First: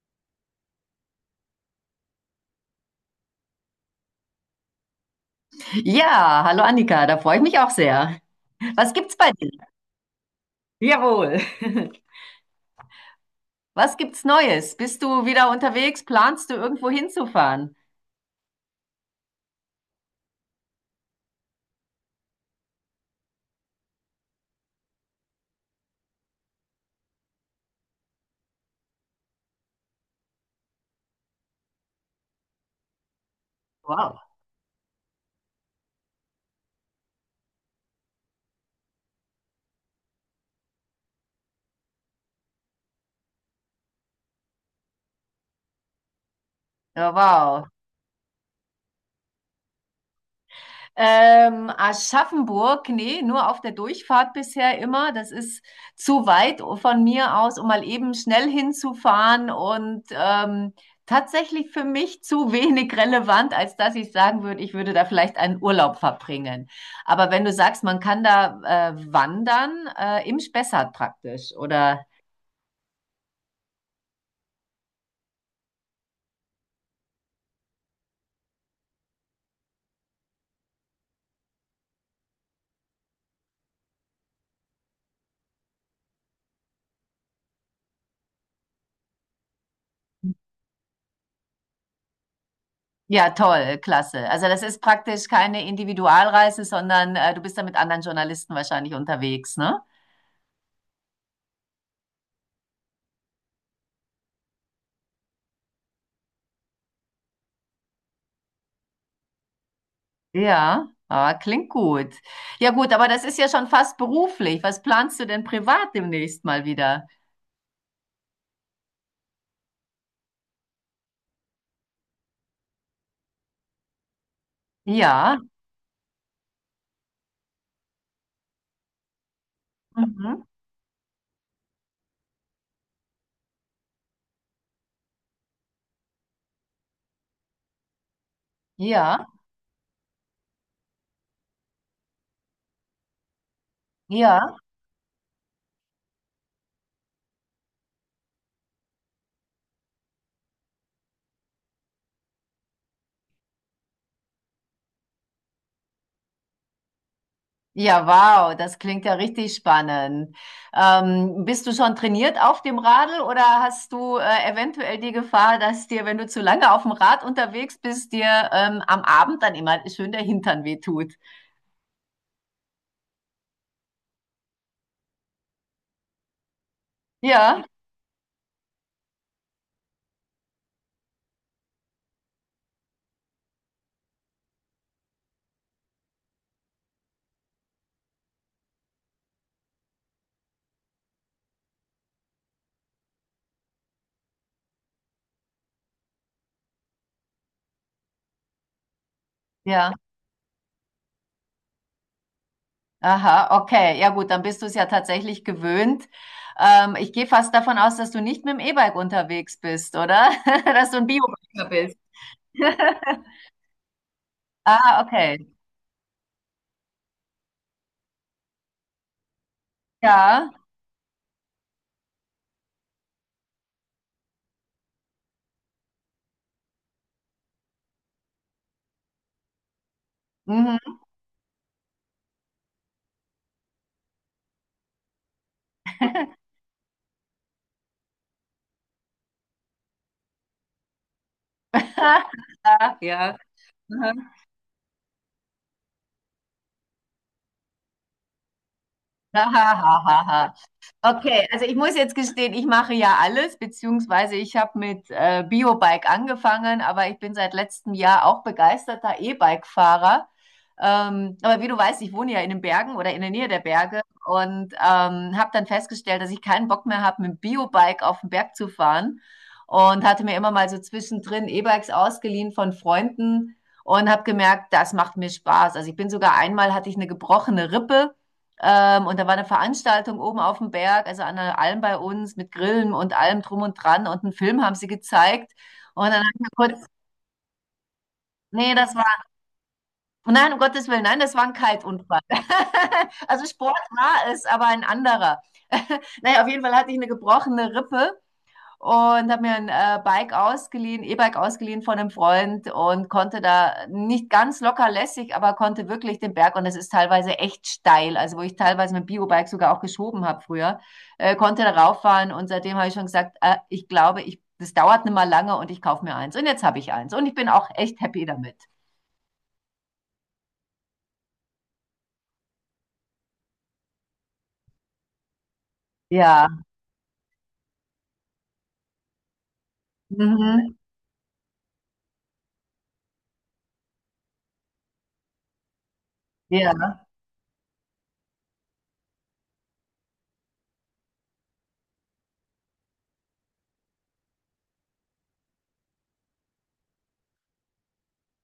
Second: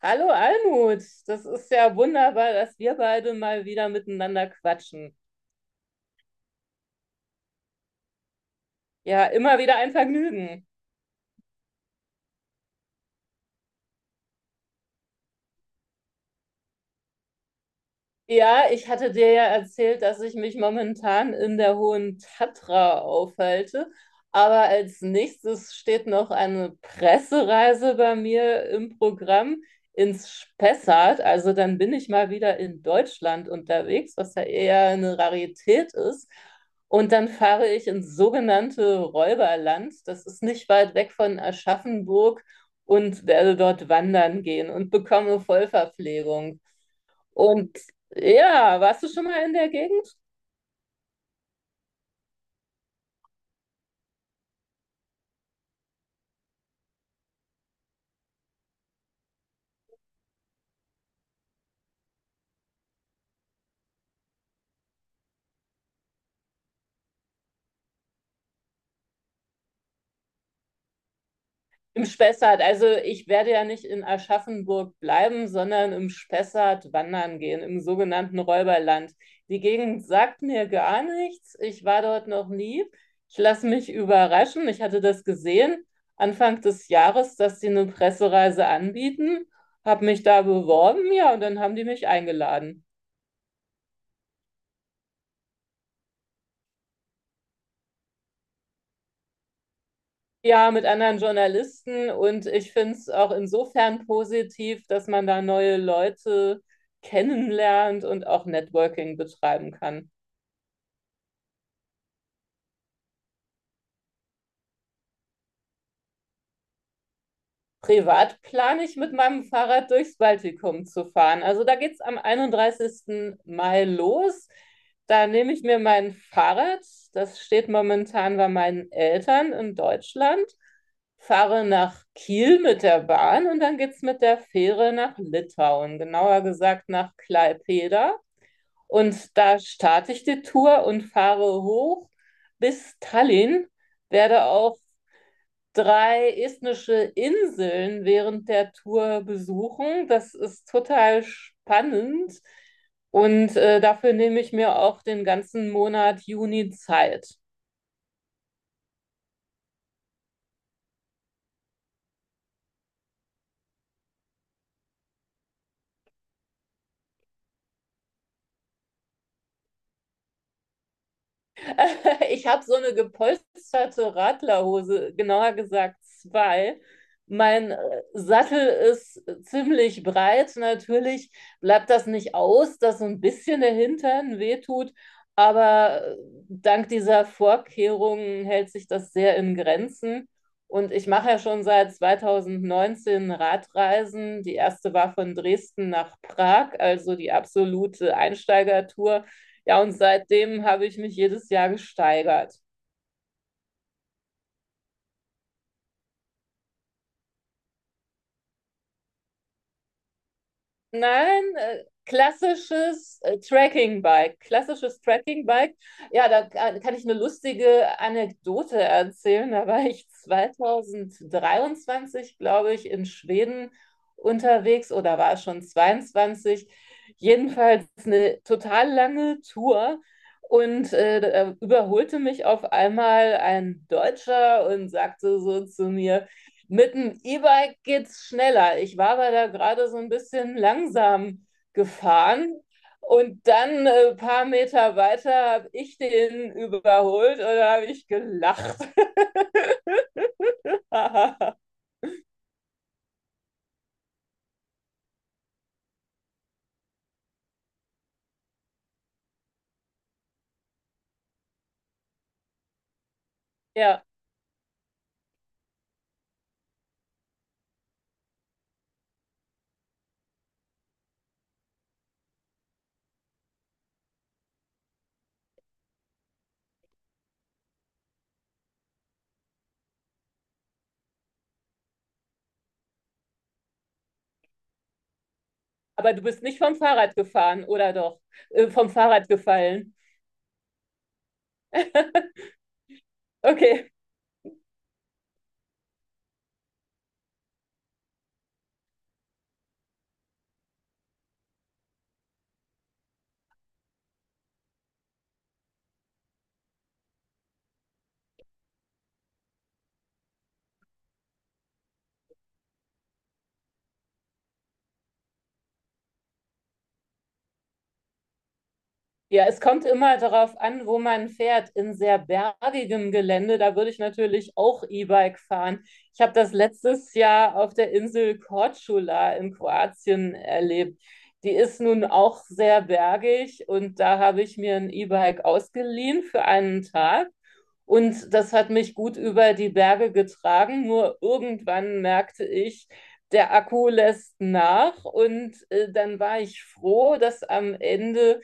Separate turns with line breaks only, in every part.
Hallo Almut, das ist ja wunderbar, dass wir beide mal wieder miteinander quatschen.
Ja, hallo Annika, da freue ich mich auch sehr. Was gibt's
Ja,
bei dir?
immer wieder ein Vergnügen.
Jawohl. Was gibt's Neues? Bist du wieder unterwegs? Planst du irgendwo hinzufahren?
Ja, ich hatte dir ja erzählt, dass ich mich momentan in der Hohen Tatra aufhalte. Aber als nächstes steht noch eine Pressereise bei mir im Programm ins Spessart. Also dann bin ich mal wieder in Deutschland unterwegs,
Wow.
was ja eher eine Rarität ist. Und dann fahre ich ins sogenannte Räuberland. Das ist nicht weit weg von Aschaffenburg und werde dort wandern gehen und bekomme Vollverpflegung.
Oh, wow.
Und ja, warst du schon mal in der Gegend?
Aschaffenburg, nee, nur auf der Durchfahrt bisher immer. Das ist zu weit von mir aus, um mal eben schnell hinzufahren und tatsächlich für mich zu wenig relevant, als dass ich sagen würde, ich würde da vielleicht einen Urlaub verbringen. Aber wenn du sagst, man kann da wandern, im Spessart praktisch oder
Im Spessart. Also ich werde ja nicht in Aschaffenburg bleiben, sondern im Spessart wandern gehen, im sogenannten Räuberland. Die Gegend sagt mir gar nichts. Ich war dort noch nie. Ich lasse mich überraschen. Ich hatte das gesehen Anfang des Jahres, dass sie eine Pressereise anbieten, habe mich da beworben, ja, und dann haben die mich eingeladen.
ja, toll, klasse. Also das ist praktisch keine Individualreise, sondern du bist da mit anderen Journalisten wahrscheinlich unterwegs, ne?
Ja, mit anderen Journalisten, und ich finde es auch insofern positiv, dass man da neue Leute kennenlernt und auch Networking betreiben kann.
Ja, ah, klingt gut. Ja gut, aber das ist ja schon fast beruflich. Was planst du denn privat demnächst mal wieder?
Privat plane ich mit meinem Fahrrad durchs Baltikum zu fahren. Also da geht es am 31. Mai los. Da
Ja,
nehme ich mir mein Fahrrad, das steht momentan bei meinen Eltern in Deutschland,
mhm.
fahre nach Kiel mit der Bahn und dann geht es mit der Fähre nach Litauen, genauer gesagt nach Klaipeda.
Ja,
Und da starte ich die Tour und fahre hoch bis Tallinn,
ja.
werde auch drei estnische Inseln während der Tour besuchen. Das ist total spannend, und dafür nehme ich mir auch den ganzen Monat Juni Zeit.
Ja, wow, das klingt ja richtig spannend. Bist du schon trainiert auf dem Radl oder hast du eventuell die Gefahr, dass dir, wenn du zu lange auf dem Rad unterwegs bist, dir am Abend dann immer schön der Hintern wehtut?
Ich habe so eine gepolsterte Radlerhose, genauer gesagt zwei.
Ja,
Mein Sattel ist ziemlich breit. Natürlich bleibt das nicht aus, dass so ein bisschen der Hintern wehtut, aber dank dieser Vorkehrungen hält sich das sehr in Grenzen. Und ich mache ja schon seit 2019 Radreisen. Die erste war von Dresden nach Prag, also die absolute Einsteigertour. Ja, und
ja.
seitdem habe ich mich jedes Jahr gesteigert.
Aha, okay. Ja gut, dann bist du es ja tatsächlich gewöhnt. Ich gehe fast davon aus, dass du nicht mit dem E-Bike unterwegs bist, oder? Dass du ein
Nein,
Bio-Biker bist.
klassisches Tracking-Bike. Klassisches
Ah, okay.
Tracking-Bike. Ja, da kann ich eine lustige Anekdote erzählen. Da war ich
Ja.
2023, glaube ich, in Schweden unterwegs, oder war schon 22. Jedenfalls eine total lange Tour. Und
Mhm.
da überholte mich auf einmal ein Deutscher und sagte so zu mir: „Mit dem E-Bike geht's schneller." Ich war aber da gerade so ein bisschen langsam gefahren.
Ja.
Und dann ein
Mhm.
paar Meter weiter habe ich den überholt und da habe ich gelacht.
Aha. Okay, also ich muss jetzt gestehen, ich mache ja alles, beziehungsweise ich habe mit Biobike angefangen, aber ich bin seit letztem Jahr auch begeisterter E-Bike-Fahrer. Aber wie du weißt, ich wohne ja in den Bergen oder in der Nähe der Berge
Ja,
und habe dann festgestellt, dass ich keinen Bock mehr habe, mit dem Biobike auf den Berg zu fahren und hatte mir immer mal so zwischendrin E-Bikes ausgeliehen von Freunden und habe gemerkt, das macht mir Spaß. Also ich bin sogar einmal hatte ich eine gebrochene Rippe. Und da war eine Veranstaltung oben auf dem Berg, also an der Alm bei uns, mit Grillen und allem drum und dran. Und einen Film haben sie gezeigt. Und
aber
dann
du
habe ich
bist
mir
nicht vom
kurz,
Fahrrad gefahren, oder doch?
nee,
Vom
das war,
Fahrrad gefallen.
nein, um Gottes Willen, nein, das war ein Kiteunfall. Also Sport
Okay.
war es, aber ein anderer. Naja, auf jeden Fall hatte ich eine gebrochene Rippe und habe mir ein Bike ausgeliehen, E-Bike ausgeliehen von einem Freund und konnte da nicht ganz locker lässig, aber konnte wirklich den Berg und es ist teilweise echt steil, also wo ich teilweise mein Biobike sogar auch geschoben habe früher, konnte da rauffahren und seitdem habe ich schon gesagt, ich glaube, das dauert nicht mal lange und ich kaufe mir eins und jetzt habe ich eins und ich bin auch echt happy damit.
Ja, es kommt immer darauf an, wo man fährt. In sehr bergigem Gelände, da würde ich natürlich auch E-Bike fahren. Ich habe
Ja,
das letztes Jahr auf der Insel Korčula in Kroatien
mhm.
erlebt. Die ist nun auch sehr bergig und da habe ich mir ein E-Bike ausgeliehen für
Ja,
einen Tag, und das hat mich gut über die Berge getragen. Nur irgendwann merkte ich, der Akku lässt nach. Und dann war ich froh, dass am Ende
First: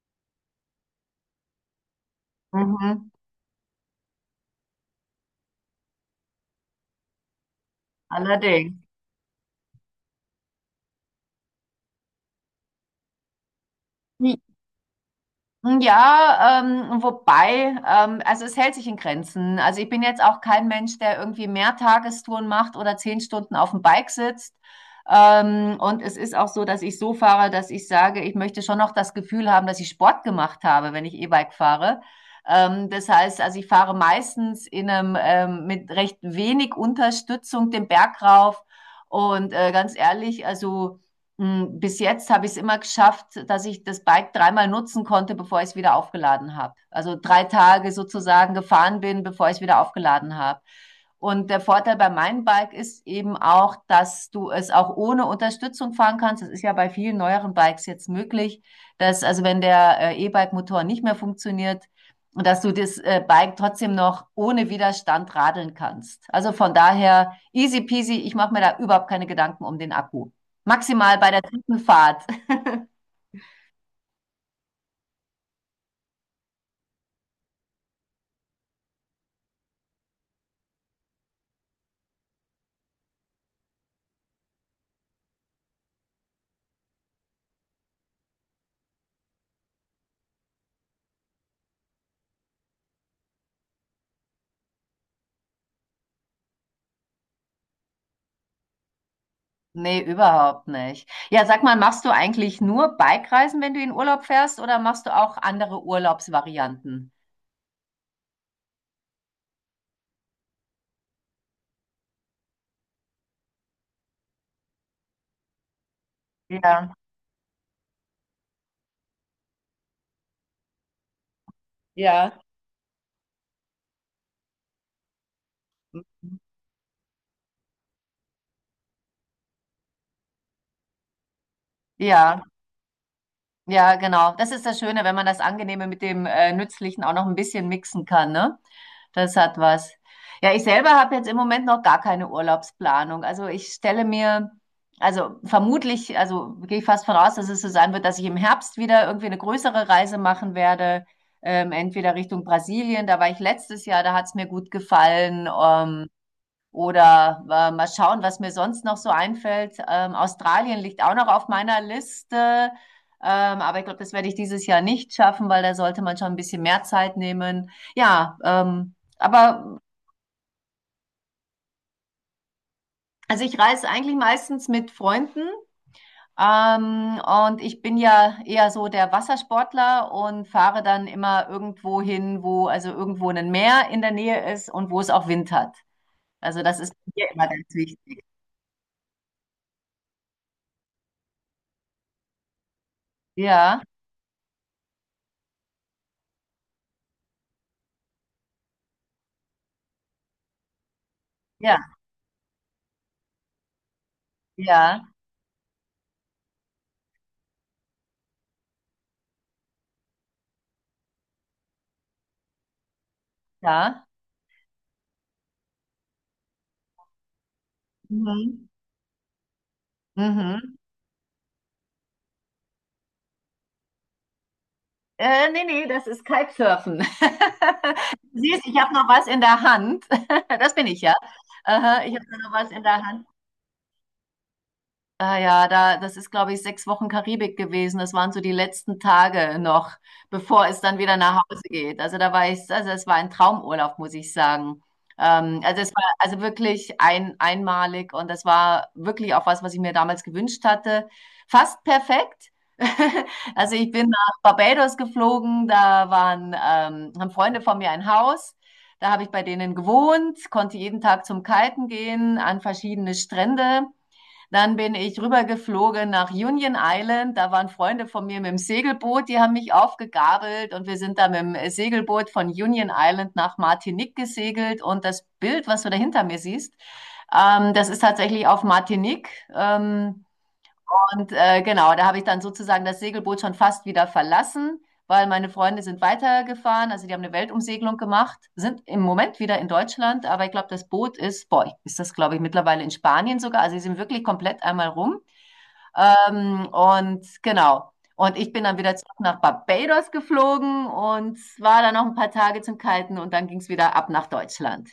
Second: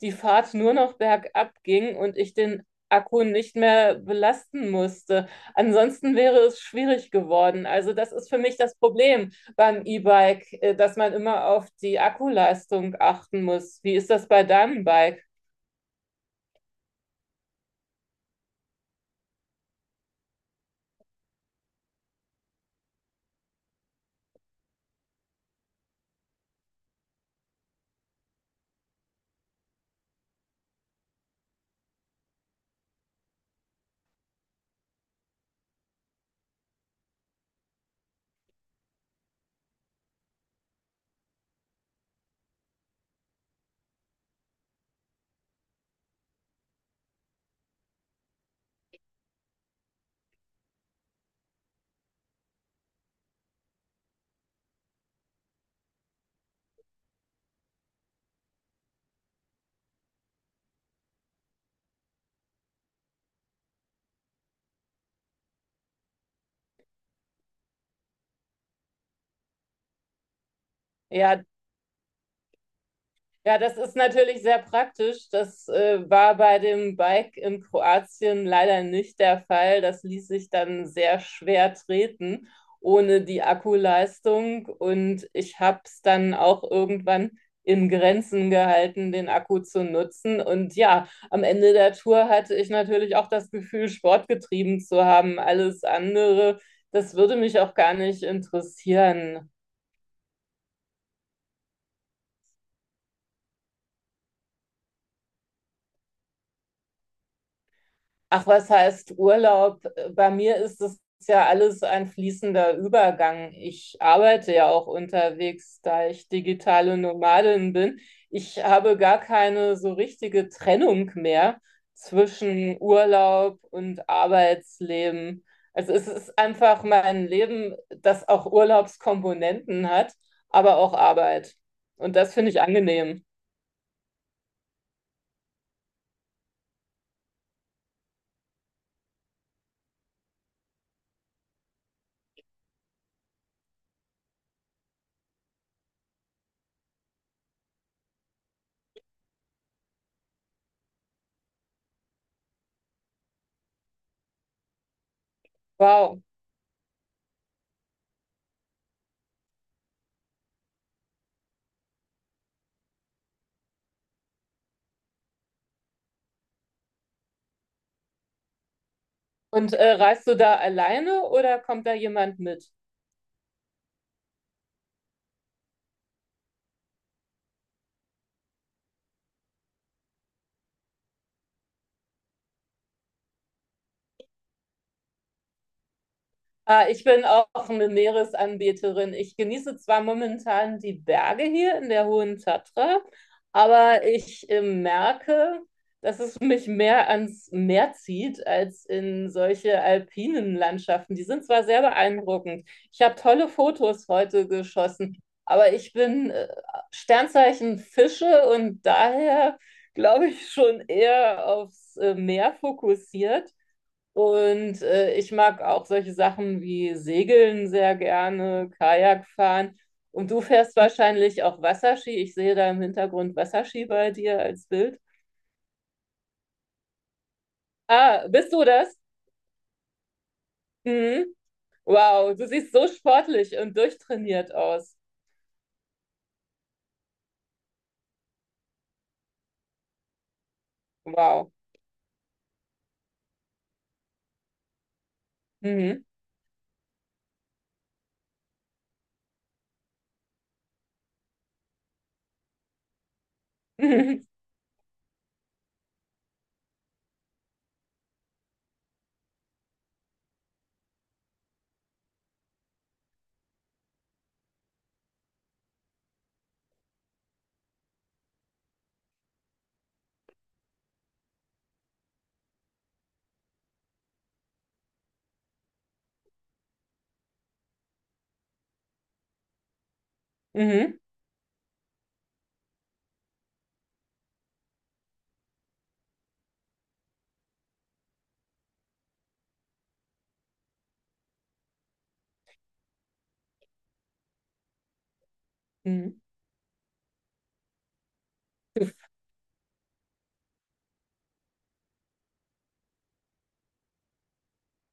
die Fahrt nur noch bergab ging und ich den
mhm.
Akku nicht mehr belasten musste. Ansonsten wäre es schwierig geworden. Also das ist für mich
Allerdings.
das Problem beim E-Bike, dass man immer auf die Akkuleistung achten muss. Wie ist das bei deinem Bike?
Ja, wobei, also es hält sich in Grenzen. Also ich bin jetzt auch kein Mensch, der irgendwie mehr Tagestouren macht oder 10 Stunden auf dem Bike sitzt. Und es ist auch so, dass ich so fahre, dass ich sage, ich möchte schon noch das Gefühl haben, dass ich Sport gemacht habe, wenn ich E-Bike fahre. Das heißt, also ich fahre meistens mit recht wenig Unterstützung den Berg rauf. Und ganz ehrlich, also bis jetzt habe ich es immer geschafft, dass ich das Bike dreimal nutzen konnte, bevor ich es wieder aufgeladen habe. Also 3 Tage sozusagen gefahren bin, bevor ich es wieder aufgeladen habe. Und der Vorteil bei meinem Bike ist eben auch, dass du es auch ohne Unterstützung fahren kannst. Das ist ja bei vielen neueren Bikes jetzt möglich, dass also wenn der E-Bike-Motor nicht mehr funktioniert, dass du das Bike trotzdem noch ohne Widerstand radeln kannst. Also von daher easy peasy, ich mache mir da überhaupt keine Gedanken um den Akku. Maximal bei der
Ja,
Truppenfahrt.
ja, das ist natürlich sehr praktisch. Das war bei dem Bike in Kroatien leider nicht der Fall. Das ließ sich dann sehr schwer treten ohne die Akkuleistung. Und ich habe es dann auch irgendwann in Grenzen gehalten, den Akku zu nutzen. Und ja, am Ende der Tour hatte ich natürlich auch das Gefühl, Sport getrieben zu haben. Alles andere, das würde mich auch gar nicht interessieren.
Nee, überhaupt nicht. Ja, sag mal, machst du eigentlich nur Bikereisen, wenn du in Urlaub fährst, oder machst du auch andere Urlaubsvarianten?
Ach, was heißt Urlaub? Bei mir ist es ja alles ein fließender Übergang. Ich arbeite ja auch unterwegs, da ich
Ja,
digitale Nomadin bin. Ich habe gar keine so richtige Trennung mehr
ja.
zwischen Urlaub und Arbeitsleben. Also es ist
Mhm.
einfach mein Leben, das auch Urlaubskomponenten hat, aber auch Arbeit. Und das
Ja,
finde ich angenehm.
ja, genau. Das ist das Schöne, wenn man das Angenehme mit dem Nützlichen auch noch ein bisschen mixen kann, ne? Das hat was. Ja, ich selber habe jetzt im Moment noch gar keine Urlaubsplanung. Also ich stelle mir, also vermutlich, also gehe ich fast von aus, dass es so sein wird, dass ich im Herbst wieder irgendwie eine größere Reise machen werde. Entweder Richtung Brasilien, da war ich letztes Jahr, da hat es mir gut gefallen. Ähm,
Wow.
oder äh, mal schauen, was mir sonst noch so einfällt. Australien liegt auch noch auf meiner Liste. Aber ich glaube, das werde ich dieses Jahr nicht schaffen, weil da sollte man schon ein bisschen mehr Zeit nehmen. Ja,
Und
aber
reist du da alleine oder kommt da jemand mit?
also ich reise eigentlich meistens mit Freunden. Und ich bin ja eher so der Wassersportler und fahre dann immer irgendwo hin, wo also irgendwo ein Meer in der Nähe ist und wo es auch Wind hat. Also das
Ah,
ist
ich bin
mir immer
auch
ganz
eine
wichtig.
Meeresanbeterin. Ich genieße zwar momentan die Berge hier in der Hohen Tatra,
Ja,
aber ich merke, dass es mich mehr ans Meer zieht als in solche alpinen Landschaften. Die sind zwar sehr
ja,
beeindruckend. Ich habe tolle Fotos heute
ja,
geschossen, aber ich bin Sternzeichen Fische und daher glaube ich schon eher aufs Meer fokussiert.
ja.
Und ich mag auch solche Sachen wie Segeln sehr
Mhm.
gerne, Kajak fahren. Und du
Mhm.
fährst wahrscheinlich auch Wasserski. Ich sehe da im Hintergrund Wasserski bei dir als Bild.
Nee, nee, das ist Kitesurfen.
Ah, bist du
Siehst, ich habe
das?
noch was in der Hand. Das bin ich ja.
Mhm.
Aha, ich habe
Wow, du
noch was
siehst
in
so
der Hand.
sportlich und durchtrainiert aus.
Ah ja, da, das ist, glaube ich, 6 Wochen Karibik gewesen. Das waren so die letzten Tage noch, bevor es dann wieder nach
Wow.
Hause geht. Also da war ich, also es war ein Traumurlaub, muss ich sagen. Also es war
Mhm.
also wirklich einmalig und das war wirklich auch was, was ich mir damals gewünscht hatte. Fast perfekt. Also ich bin
Mhm.
nach Barbados geflogen, da waren, haben Freunde von mir ein Haus. Da habe ich bei denen gewohnt, konnte jeden Tag zum Kiten gehen, an verschiedene Strände. Dann bin ich rübergeflogen nach Union Island. Da waren Freunde von mir mit dem Segelboot, die haben mich aufgegabelt und wir sind da mit dem Segelboot von Union Island nach Martinique gesegelt. Und das Bild, was du da hinter mir siehst, das ist tatsächlich auf Martinique. Ähm,
Mhm.
und genau, da habe ich dann sozusagen das Segelboot schon fast wieder verlassen, weil meine Freunde sind weitergefahren. Also die haben eine Weltumsegelung gemacht, sind im Moment wieder in Deutschland, aber ich glaube, das Boot ist, boah, ist das, glaube ich, mittlerweile in Spanien sogar. Also sie sind wirklich komplett einmal rum.
Mhm.
Und genau. Und ich bin dann wieder zurück nach Barbados geflogen und war dann noch ein paar Tage zum Kalten und dann ging es wieder ab nach Deutschland.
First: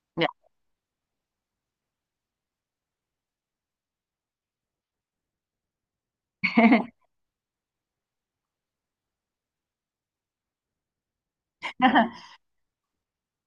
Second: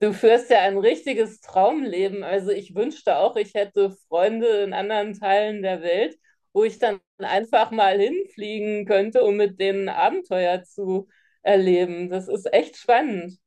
Du
Ja.
führst ja ein richtiges Traumleben. Also ich wünschte auch, ich hätte Freunde in anderen Teilen der Welt, wo ich dann einfach mal hinfliegen könnte, um mit denen Abenteuer zu erleben. Das ist echt spannend.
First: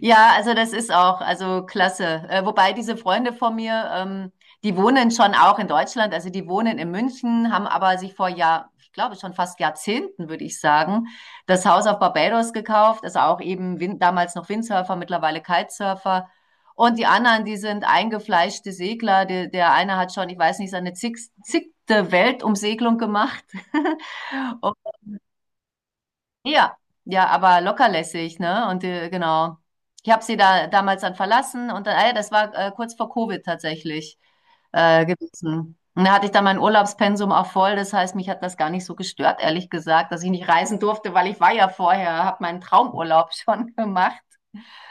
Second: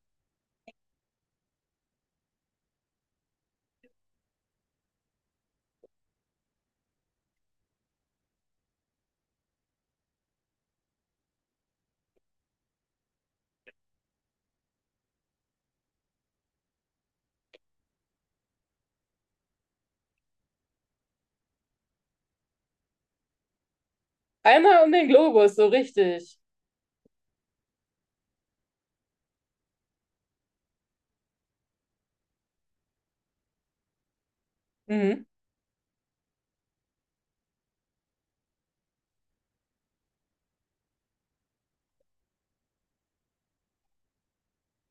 Ja, also das ist auch, also klasse. Wobei diese Freunde von mir, die wohnen schon auch in Deutschland, also die wohnen in München, haben aber sich vor Jahr, ich glaube schon fast Jahrzehnten, würde ich sagen, das Haus auf Barbados gekauft, also auch eben Win damals noch Windsurfer, mittlerweile Kitesurfer. Und die anderen, die sind eingefleischte Segler. Der eine hat schon, ich weiß nicht, seine zigte Weltumsegelung gemacht.
Einmal um den Globus, so richtig.
Ja, ja, aber lockerlässig, ne? Und genau. Ich habe sie da damals dann verlassen und dann, das war kurz vor Covid tatsächlich
Mhm.
gewesen. Und da hatte ich dann mein Urlaubspensum auch voll. Das heißt, mich hat das gar nicht so gestört, ehrlich gesagt, dass ich nicht reisen durfte, weil ich war ja vorher, habe meinen Traumurlaub schon gemacht.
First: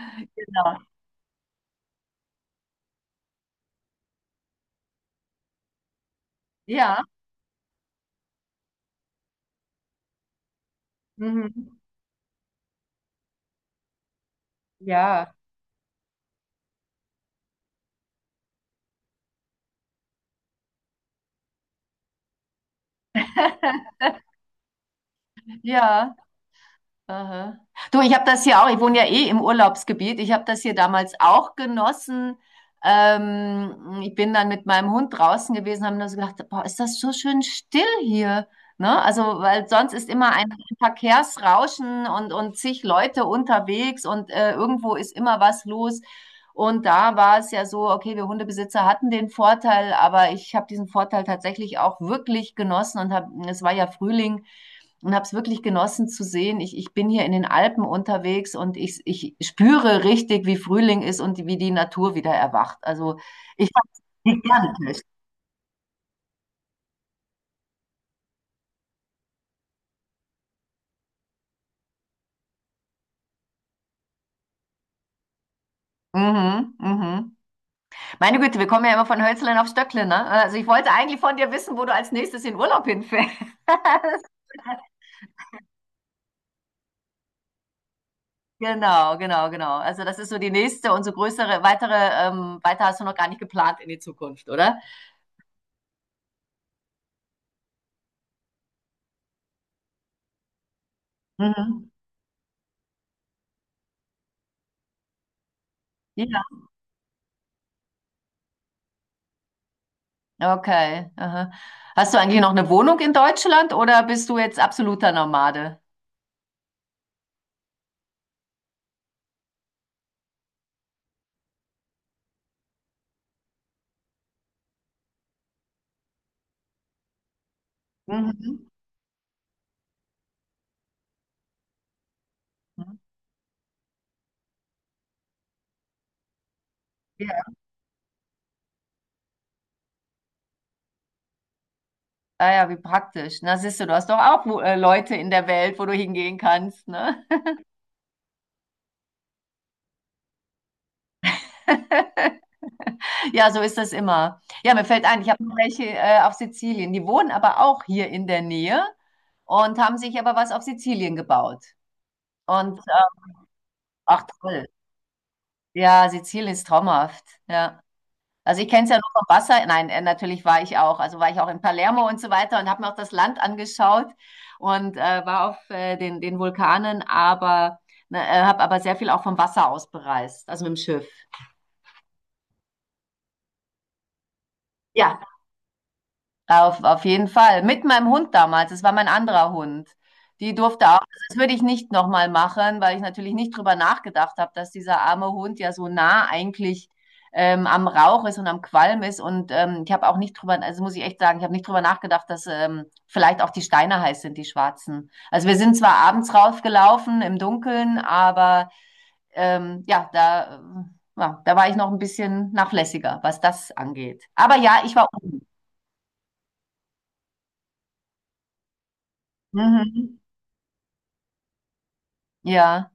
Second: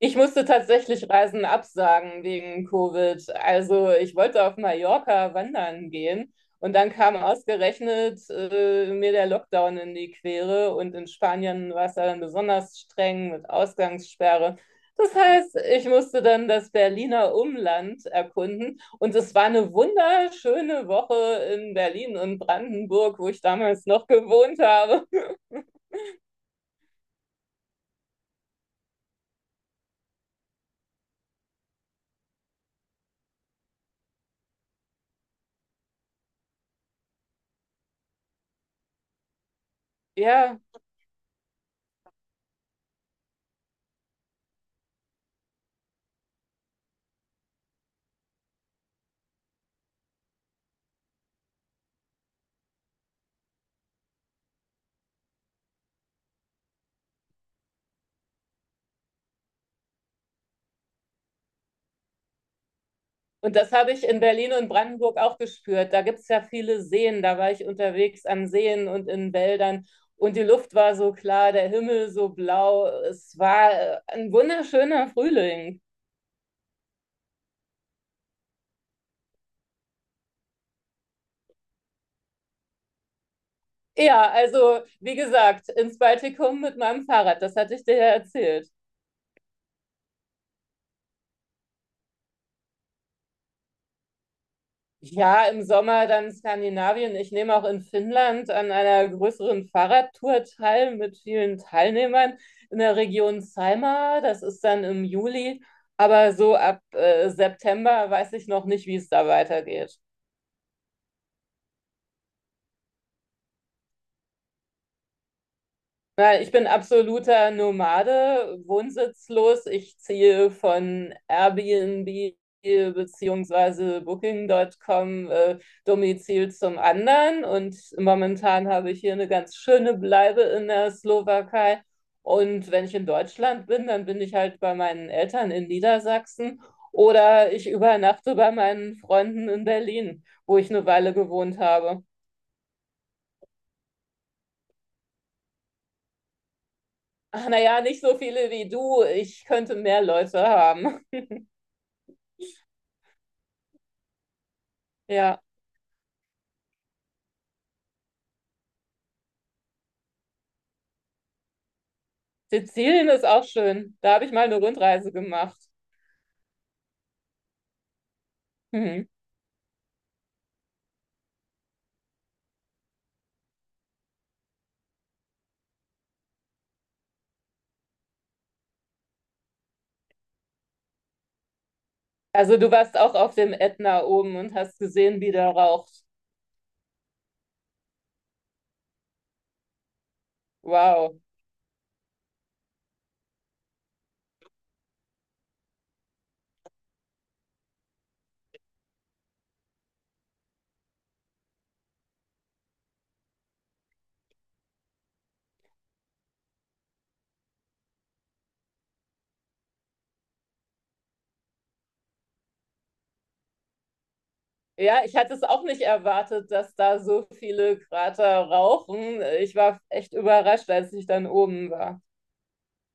Ich musste
Genau.
tatsächlich Reisen absagen wegen Covid. Also ich wollte auf Mallorca wandern gehen und dann
Ja.
kam ausgerechnet mir der Lockdown in die Quere und in Spanien
Mhm.
war es ja dann besonders streng mit Ausgangssperre. Das
Ja.
heißt, ich musste dann das Berliner Umland erkunden und es war eine wunderschöne Woche in Berlin und Brandenburg, wo ich damals noch gewohnt habe.
Ja. Aha. Du, ich habe das hier auch, ich wohne ja eh im Urlaubsgebiet, ich habe das hier damals auch genossen. Ich bin dann mit meinem Hund draußen gewesen, haben nur so gedacht, boah, ist das so schön still hier. Ne? Also, weil sonst ist immer ein
Ja,
Verkehrsrauschen und zig Leute unterwegs und irgendwo ist immer was los. Und da war es ja so, okay, wir Hundebesitzer hatten den Vorteil, aber ich habe diesen Vorteil tatsächlich auch wirklich genossen und hab, es war ja Frühling und habe es wirklich genossen zu sehen. Ich bin hier in den Alpen unterwegs und ich spüre richtig, wie Frühling ist und wie die Natur wieder erwacht. Also
und
ich
das
fand
habe
es
ich in Berlin und
gigantisch.
Brandenburg auch gespürt. Da gibt es ja viele Seen. Da war ich unterwegs an Seen und in Wäldern. Und die Luft war so klar, der Himmel so blau. Es war ein wunderschöner Frühling.
Mhm, mhm. Meine Güte, wir kommen ja immer von Hölzlein auf Stöcklein, ne? Also ich wollte eigentlich von dir wissen, wo du als nächstes in Urlaub hinfährst.
Ja, also wie gesagt, ins Baltikum mit meinem Fahrrad. Das hatte ich dir ja erzählt.
Genau, genau, genau. Also das ist so die nächste und so größere, weitere, weiter hast du noch gar nicht geplant in die Zukunft, oder?
Ja, im Sommer dann Skandinavien. Ich nehme auch in Finnland an einer größeren Fahrradtour teil mit vielen
Mhm.
Teilnehmern in der Region Saimaa. Das ist dann im Juli. Aber
Ja.
so ab September weiß ich noch nicht, wie es da weitergeht.
Okay. Aha. Hast du eigentlich noch eine Wohnung in Deutschland oder bist du jetzt absoluter Nomade?
Na, ich bin absoluter Nomade, wohnsitzlos. Ich ziehe von Airbnb beziehungsweise Booking.com Domizil zum anderen. Und
Mhm.
momentan habe ich hier eine ganz schöne Bleibe in der Slowakei. Und wenn ich
Mhm.
in Deutschland bin, dann bin ich halt bei meinen Eltern in Niedersachsen
Ja.
oder ich übernachte bei meinen Freunden in Berlin, wo ich eine Weile gewohnt habe.
Ah ja, wie praktisch. Na, siehst du, du hast doch auch wo- Leute in der Welt, wo du hingehen kannst, ne?
Ach, naja, nicht so viele wie du. Ich könnte mehr Leute haben.
Ja, so ist das immer. Ja, mir fällt ein, ich
Ja,
habe noch welche auf Sizilien. Die wohnen aber auch hier in der Nähe und haben sich aber was auf Sizilien gebaut. Und
Sizilien ist auch schön. Da habe
ach
ich mal eine
toll.
Rundreise gemacht.
Ja, Sizilien ist traumhaft. Ja. Also ich kenne es ja
Mhm.
nur vom Wasser. Nein, natürlich war ich auch. Also war ich auch in Palermo und so weiter und habe mir auch das Land angeschaut und war auf den Vulkanen, aber ne, habe aber sehr viel auch vom Wasser aus bereist, also mit dem Schiff.
Also du warst auch auf dem Ätna oben und hast
Ja,
gesehen, wie der raucht.
auf jeden Fall. Mit meinem Hund damals. Es war mein anderer Hund. Die durfte auch.
Wow.
Das würde ich nicht nochmal machen, weil ich natürlich nicht drüber nachgedacht habe, dass dieser arme Hund ja so nah eigentlich am Rauch ist und am Qualm ist. Und ich habe auch nicht drüber, also muss ich echt sagen, ich habe nicht drüber nachgedacht, dass vielleicht auch die Steine heiß sind, die schwarzen. Also wir sind zwar abends rausgelaufen im Dunkeln, aber ja, da, ja, da war ich noch ein bisschen nachlässiger, was das angeht. Aber ja, ich
Ja,
war.
ich hatte es auch nicht erwartet, dass da so viele Krater rauchen. Ich war echt
Mhm,
überrascht, als ich dann oben war.
ja.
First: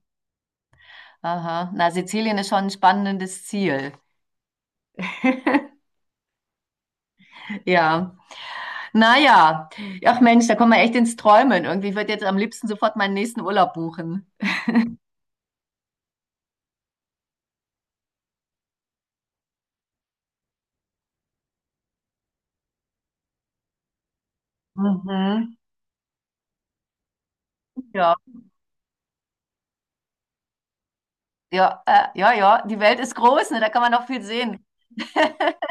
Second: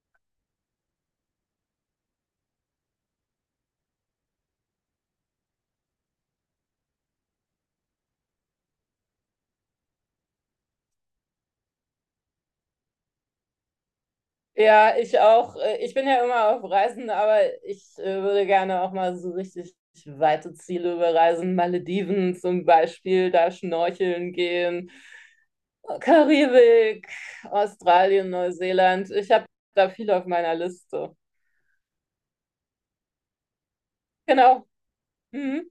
Aha, na, Sizilien ist schon ein spannendes Ziel. Ja, naja. Ach Mensch, da kommen wir echt ins Träumen. Irgendwie, ich würde jetzt am liebsten sofort meinen nächsten Urlaub buchen.
Ja, ich auch. Ich bin ja immer auf Reisen, aber ich würde gerne auch mal so richtig weite Ziele bereisen. Malediven zum Beispiel, da schnorcheln gehen.
Mhm.
Karibik,
Ja,
Australien, Neuseeland. Ich habe da viel auf meiner Liste.
ja, ja, ja, die Welt ist groß, ne? Da kann man noch viel sehen.
Genau. Mhm.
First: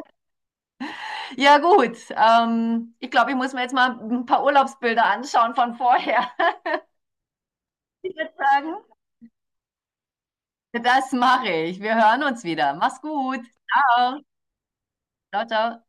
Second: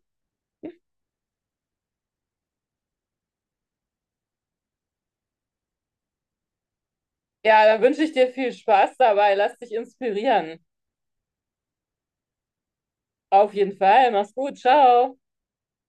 Ja, gut. Ich glaube, ich muss mir jetzt mal ein paar Urlaubsbilder anschauen von vorher.
Ja, dann wünsche ich
Ich
dir
würde
viel
sagen,
Spaß dabei. Lass dich inspirieren.
das mache ich. Wir hören uns wieder. Mach's gut.
Auf jeden Fall.
Ciao.
Mach's gut. Ciao.
Ciao, ciao.